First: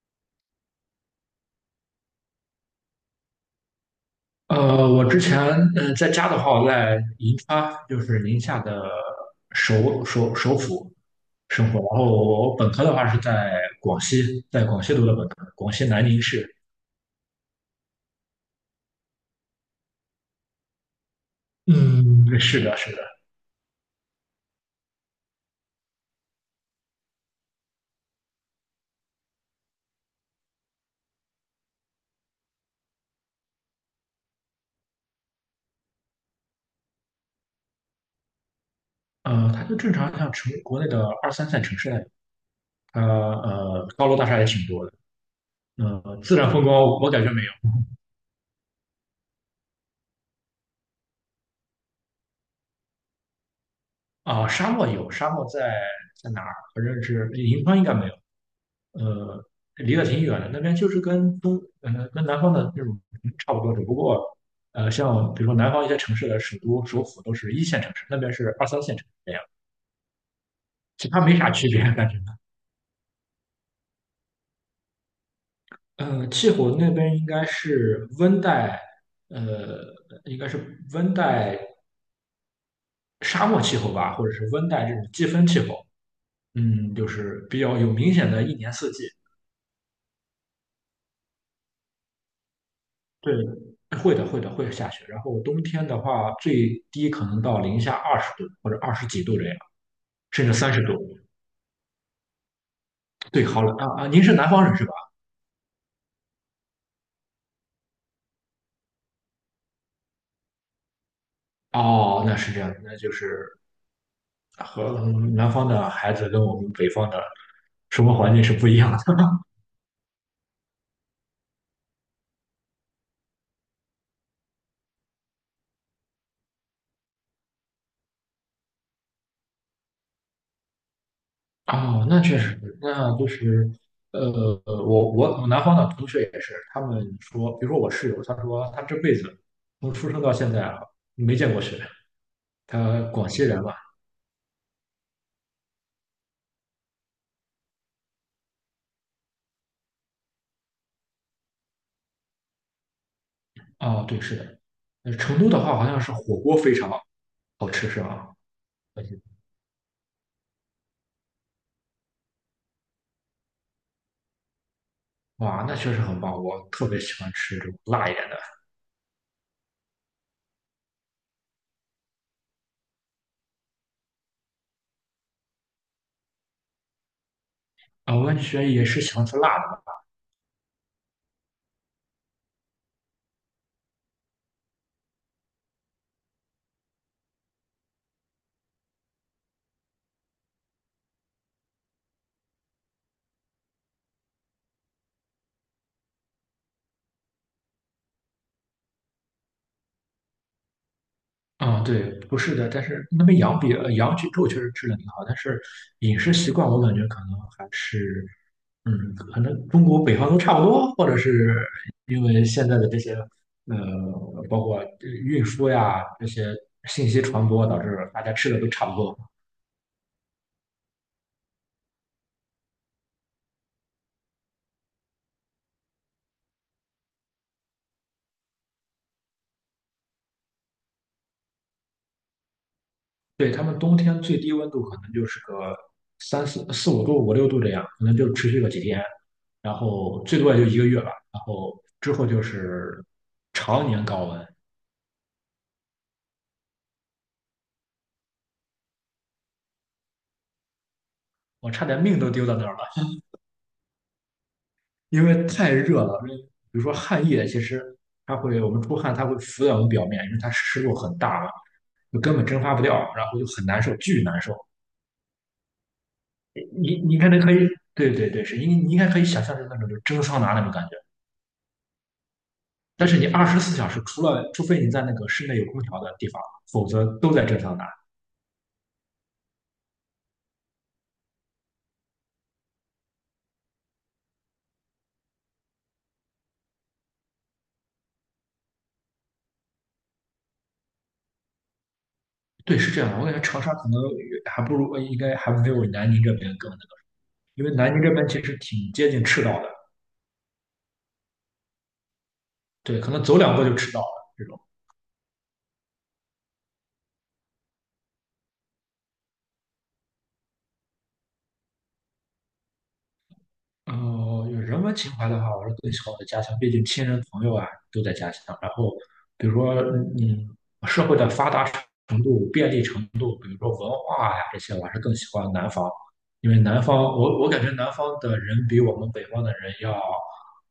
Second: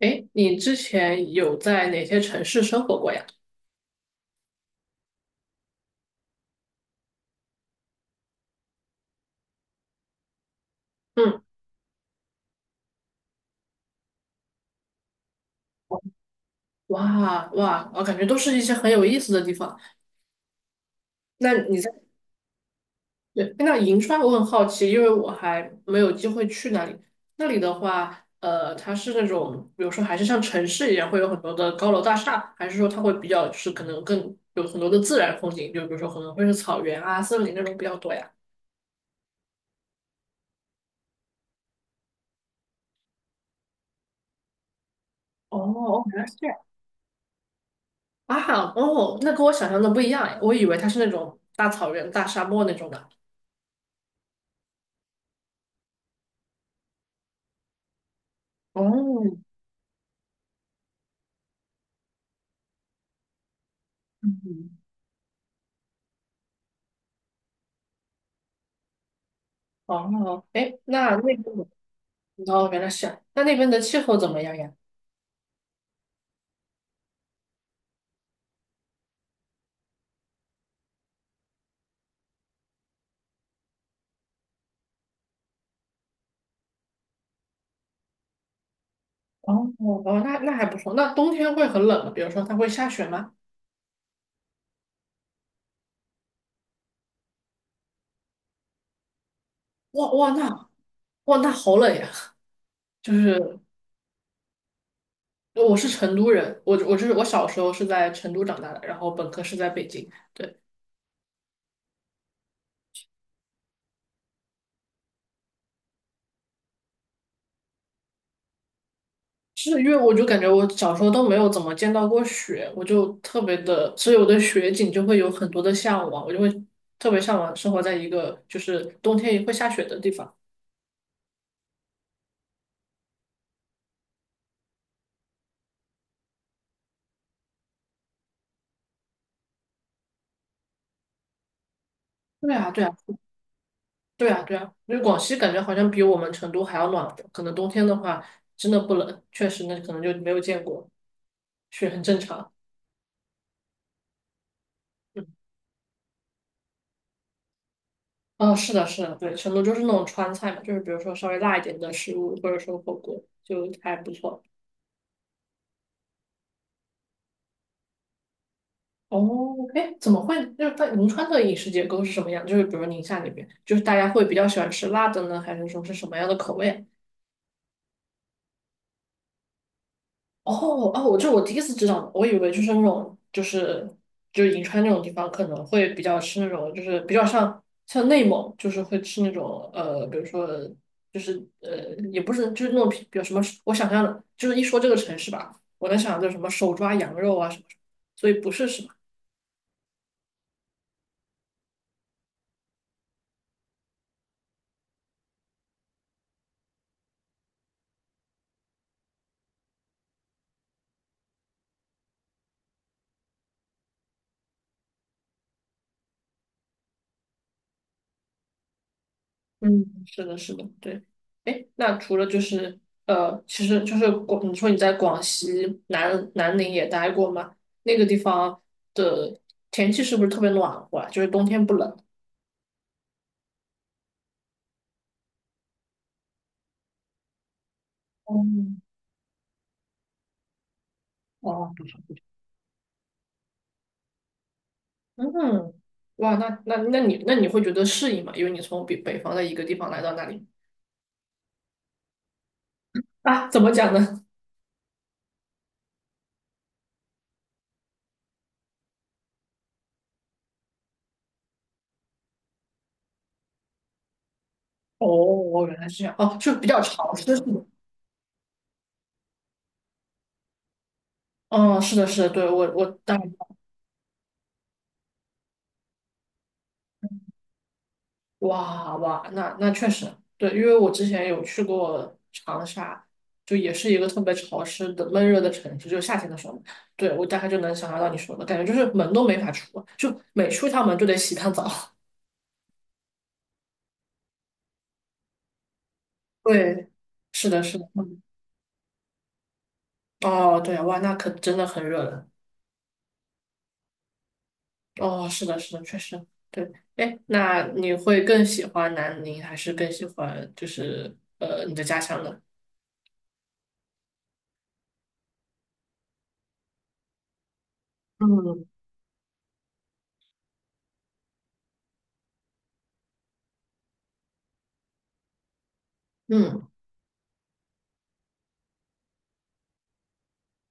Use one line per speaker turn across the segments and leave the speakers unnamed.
哎，你之前有在哪些城市生活过呀？
我之前在家的话，我在银川，就是宁夏的首府
嗯，
生活。然后我本科的话是在广西，在广西读的本科，广西南宁市。
哇哇，我感觉都是一些很有意思的地方。那你在，
嗯，是的，是的。
对，那银川我很好奇，因为我还没有机会去那里。那里的话，它是那种，比如说还是像城市一样，会有很多的高楼大厦，还是说它会比较是可能更有很多的自然风景，就比如说可能会是草原啊、森林那种比较多呀？
它就正常像国内的二三线城市那样，它高楼大厦也挺多的。
哦，原来是
自
这
然
样
风光我感觉没有。
啊！哦，那跟我想象的不一样诶，我以为它是那种大草原、大沙漠那种的。
啊、沙漠有，沙漠在哪儿？反正是银川应该没有，
哦，
呃，离得挺远的。那边就是跟南方的那种差不多，只不过，
嗯
像比如说南方一些城市的首都、首府都是一线城市，那边是二三线城市这样，
哦，哎，
其
那那
他没
边的，
啥区别，感觉
哦，原来是啊，那那边的气候怎么样呀？
气候那边应该是温带，呃，应该是温带沙漠气候吧，或者是温带这种季风气候。就是比较有明显的一年四季。
哦哦，那那还不错。那冬天会很冷吗？比如说它会下雪吗？
对，会的，会的，会下雪。然后冬天的话，最低可能到-20度或者20几度这样，
哇哇，
甚至
那
30度。
哇那好冷呀！就
对，
是
好冷啊啊！您是南方人是吧？
我是成都人，我就是我小时候是在成都长大的，然后本科是在北京。对，
哦，那是这样的，那就是和南方的孩子跟我们北方的生活环境是不一样的。
是因为我就感觉我小时候都没有怎么见到过雪，我就特别的，所以我对雪景就会有很多的向往，我就会特别向往生活在一个就是冬天也会下雪的地方。
哦，那确实，那就是，我南方的同学也是，他们说，比如说我室友，他说他这辈子从出生到现在啊，没见过雪。
对啊，对啊，
他广西人嘛，
对啊，对啊，因为广西感觉好像比我们成都还要暖和，可能冬天的话真的不冷，确实那可能就没有见过，是很正常。
哦，对，是的。那
嗯，
成都的话，好像是火锅非常好吃，是吧？
哦，是的，是
我
的，
记得
对，成都就是那种川菜嘛，就是比如说稍微辣一点的食物，或者说火锅，就还不错。
哇，那确实很棒，我特别喜欢吃这种辣一点的。
哦，哎，怎么会？就是在银川的饮食结构是什么样？就是比如宁夏那边，就是大家会比较喜欢吃辣的呢，还是说是什么样的口味啊？
啊，我感觉也是喜欢吃辣的啊，
哦哦，我第一次知道，我以为就是那种就是就是银川那种地方可能会比较吃那种就是比较像内蒙，就是会吃那种比如说就是也不是就是那种比如什么，我想象的就是一说这个城市吧，我能想到就是什么手抓羊肉啊什么什么，所以不是什么。
嗯对，不是的，但是那边羊比羊脊肉确实吃的挺好，但是饮食习惯我感觉可能还是，可能中国北方都差不多，或者是因为现在的这些呃，包括运输呀这些信息传播，导致大家吃的都差不多。
嗯，是的，是的，对。哎，那除了就是其实就是广，你说你在广西南宁也待过吗？那个地方的天气是不是特别暖和啊？就是冬天不冷？
对，他们冬天最低温度可能就是个三四四五度、五六度这样，可能就持续个
嗯，
几天，然后最多也就一个月吧。然
哦，
后
不错
之
不错。
后就是常年高温，
嗯，哇，那你会觉得适应吗？因为你从北方的一个地方来到那里
我差点命都丢到那儿了，
啊，怎么讲呢？
因为太热了。比如说汗液，其实我们出汗，它会浮在我们表面，因为它湿度很大嘛，就根本蒸发不掉，然后就很难受，巨难受。
哦，原来是这样。哦，就比较
你
潮
你应
湿
该
是
可
吗？
以，对对对，是因为你应该可以想象成那种就是蒸桑拿那种感觉。
哦，是的，是的，对，我
但
大
是
概
你24小时，除非你在那个室内有空调的地方，否则都在正上拿。
哇哇，那那确实对，因为我之前有去过长沙，就也是一个特别潮湿的闷热的城市，就夏天的时候嘛对，我大概就能想象到你说的感觉，就是门都没法出啊，就每出一趟门就得洗一趟澡。
对，是这样的。我感觉长沙可能还不如，应该还没有南宁这 边更那
对，
个，
是的，
因为
是的，
南宁这
嗯，
边其实挺接近赤道的，
哦，对啊，哇，那可真的很热了。
对，可能走两步就赤道了这种。
哦，是的，是的，确实，对，哎，那你会更喜欢南宁，还是更喜欢就是你的家乡呢？
有人文情怀的话，我是更喜欢我的家乡，毕竟亲人朋友啊都在家乡。
嗯
然后，比如说，嗯，社会的发达程度、便利程度，比如说文化呀、这些，我还是更喜欢南方，因为
嗯，
南方，我感觉南方的人比我们北方的人要，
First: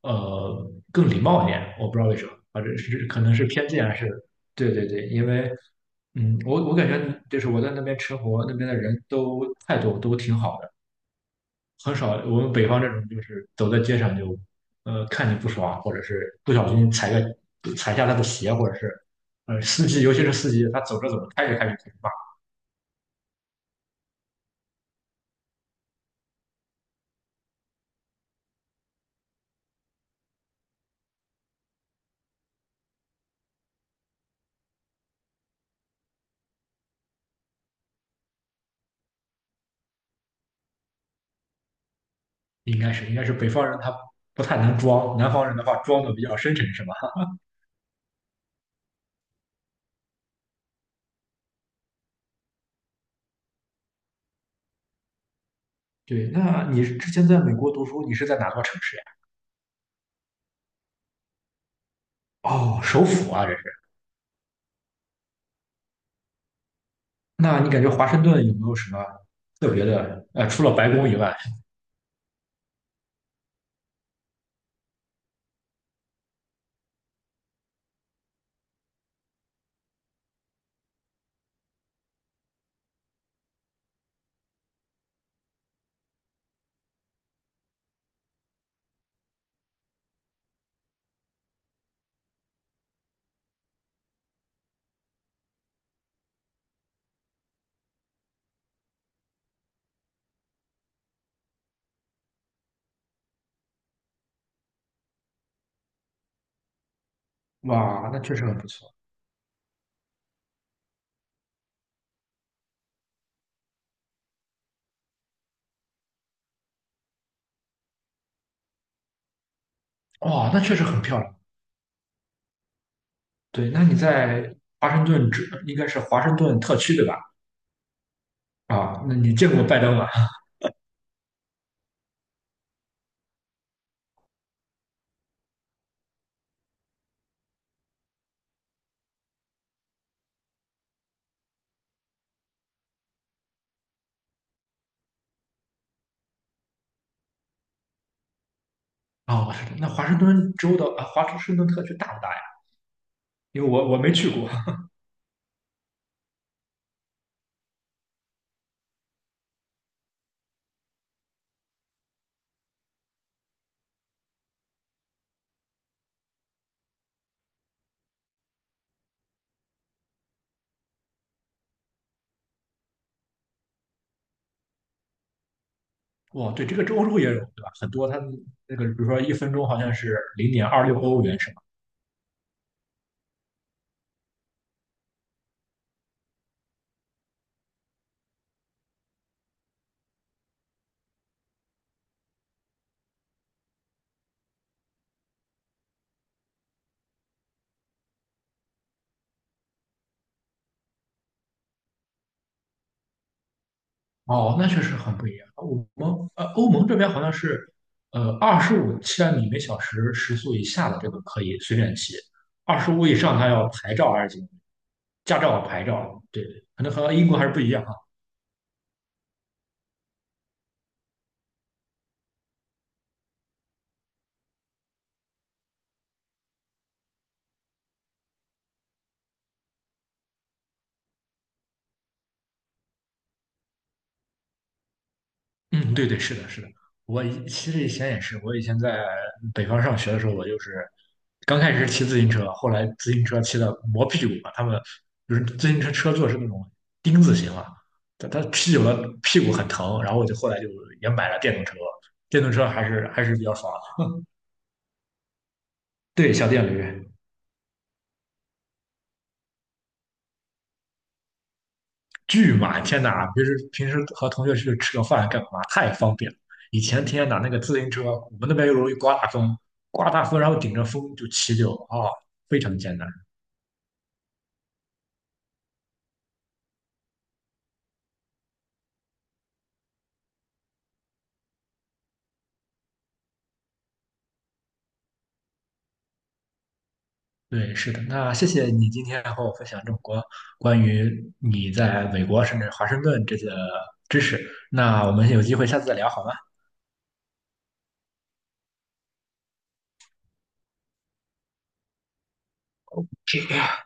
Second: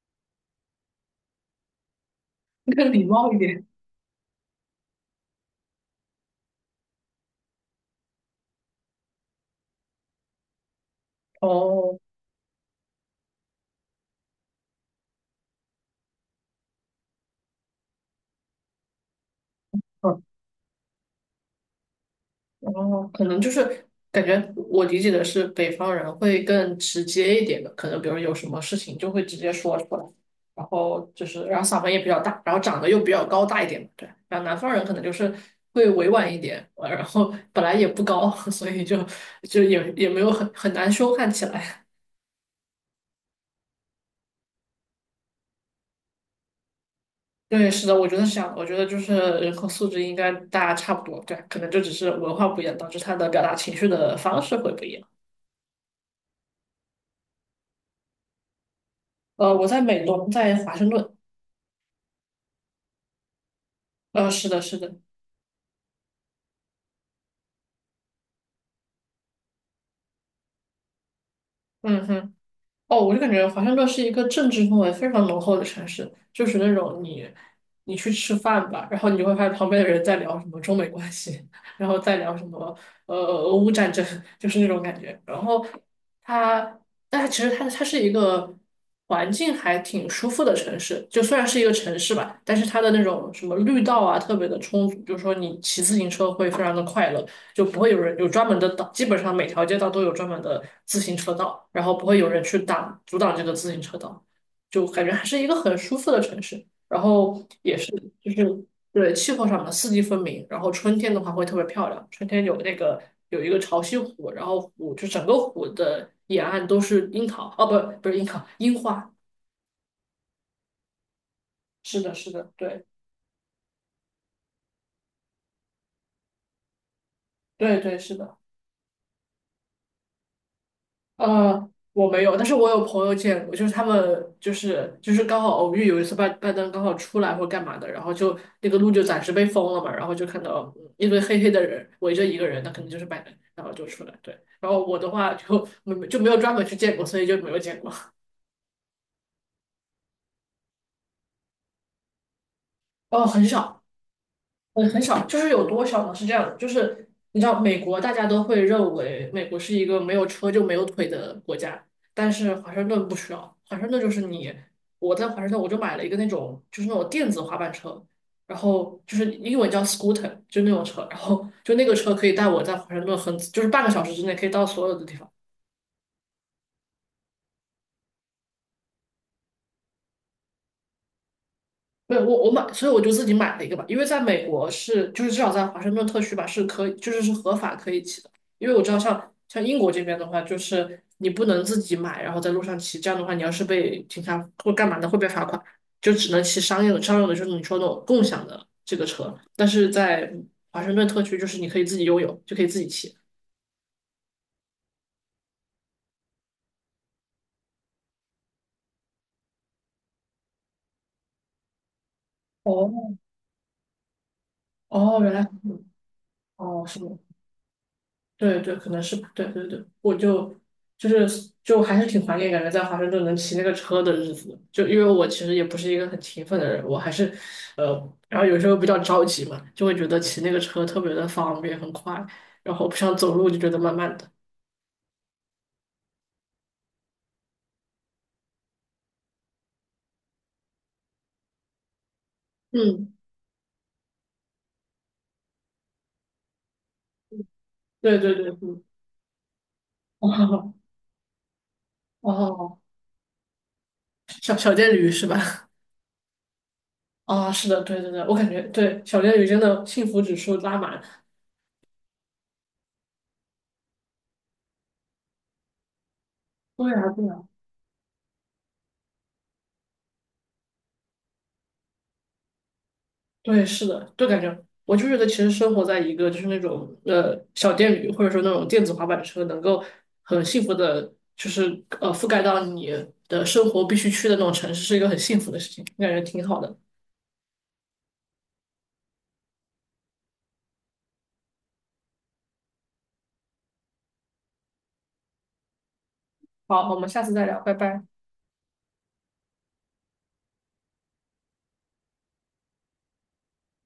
更礼貌一点。我不知道为什么，啊，这
更礼
是可
貌
能
一
是
点。
偏见还是？对对对，因为，我感觉就是我在那边吃活，那边的人都态度都挺好的。很
哦，
少，我们北方这种就是走在街上就，看你不爽，或者是不小心踩下他的鞋，或者是，司机，尤其
嗯。
是司机，他走着走着开着开着开始骂，
哦，可能就是感觉我理解的是北方人会更直接一点的，可能比如有什么事情就会直接说出来，然后就是然后嗓门也比较大，然后长得又比较高大一点嘛，对。然后南方人可能就是会委婉一点，然后本来也不高，所以就就也没有很难凶悍起来。
应该是北方人他不太能装，南方人的话装的比较深沉，是吧？
对，是的，我觉得是这样的。我觉得就是人口素质应该大家差不多，对，可能就只是文化不一样，导致他的表达情绪的方式会不一样。
对，那你之前在美国读书，你是在哪座城市呀？
我在美东，在华盛顿。
哦，首府啊，这是。
是的，是的，
那你感觉华盛顿有没有什么特别的？除了白宫以外，
嗯哼，哦，我就感觉华盛顿是一个政治氛围非常浓厚的城市，就是那种你你去吃饭吧，然后你就会发现旁边的人在聊什么中美关系，然后再聊什么俄乌战争，就是那种感觉。然后它，但它其实它是一个环境还挺舒服的城市，就虽然是一个城市吧，但是它的那种什么绿道啊特别的充足，就是说你骑自行车会非常的快乐。就不会有人有专门的道，基本上每条街道都有专门的自行车道，然后不会有人去挡阻挡这个自行车道，就感觉还是一个很舒服的城市。然后也是
哇，那
就
确实很
是
不错，
对气候上的四季分明，然后春天的话会特别漂亮，春天有那个有一个潮汐湖，然后湖就整个湖的沿岸都是樱桃，哦不是樱桃，樱花，
哇，那确实很漂亮。
是的是的，对
对，那你在华盛顿只应该是华盛顿特区对吧？
对对是的。
啊，那你见过拜登吗？
我没有，但是我有朋友见过，就是他们就是刚好偶遇，有一次拜登刚好出来或干嘛的，然后就那个路就暂时被封了嘛，然后就看到嗯一堆黑黑的人围着一个人，那肯定就是拜登，然后就出来，对，然后我的话就没有专门去见过，所以就没有见过，
哦，那华盛顿州的啊，华盛顿特区大不大呀？
哦，很
因为
少。
我没去过。
嗯，很少，就是有多少呢？是这样的，就是你知道，美国大家都会认为美国是一个没有车就没有腿的国家，但是华盛顿不需要，华盛顿就是你，我在华盛顿我就买了一个那种就是那种电子滑板车，然后就是英文叫 scooter，就那种车，然后就那个车可以带我在华盛顿很就是半个小时之内可以到所有的地方，
哇，对，这个州也有对吧？很多它那个，比如说1分钟好像是0.26欧元是吧？
没有，我买，所以我就自己买了一个吧，因为在美国是，就是至少在华盛顿特区吧，是可以，是合法可以骑的。因为我知道像英国这边的话，就是你不能自己买，然后在路上骑，这样的话，你要是被警察或干嘛的，会被罚款，就只能骑商用的，商用的就是你说那种共享的这个车。但是在华盛顿特区，就是你可以自己拥有，就可以自己骑。
哦，那确实很不一样。我们欧盟这边好像是25千米每小时时速以下的这个可以随便骑，二十五
哦
以上它要牌照还是
哦，原
驾
来
照牌照，对，可
哦
能
是
和
吗？
英国还是不一样。
对对，可能是吧。对对对，我就就是就还是挺怀念感觉在华盛顿能骑那个车的日子的就因为我其实也不是一个很勤奋的人，我还是呃，然后有时候比较着急嘛，就会觉得骑那个车特别的方便很快，然后不想走路就觉得慢慢的。
嗯，对对，是的，是的。其实以前也是，我以前在北方上学的时候，我就是刚开始骑自行车，后来自
嗯，
行车骑的磨屁股嘛。他们就是自行车车座是那种钉子型嘛，
对
他
对
他
对，
骑
嗯，
久了屁股很疼。然后 我就后来就
哦
也买了电动车，电动车
哦，
还是比较爽。
小电驴是吧？
对，小电驴。
啊、是的，对对对，我感觉对小电驴真的幸福指数拉满。
巨满，天哪！平时和同学去吃个饭干嘛？太方便了。以
对
前
啊，对
天哪，
啊
那个自行车，我们那边又容易刮大风，刮大风然后顶着风就骑非常艰难。
对，是的，就感觉我就觉得，其实生活在一个就是那种小电驴，或者说那种电子滑板车，能够很幸福的，就是覆盖到你的生活必须去的那种城市，是一个很幸福的事情，感觉挺好的。
对，是的。那谢谢你今天和我分享这么多关于你在美国甚至华盛顿这些知识。那我们有机会下次再聊好吗？
好，我们下次再聊，拜拜。
是的。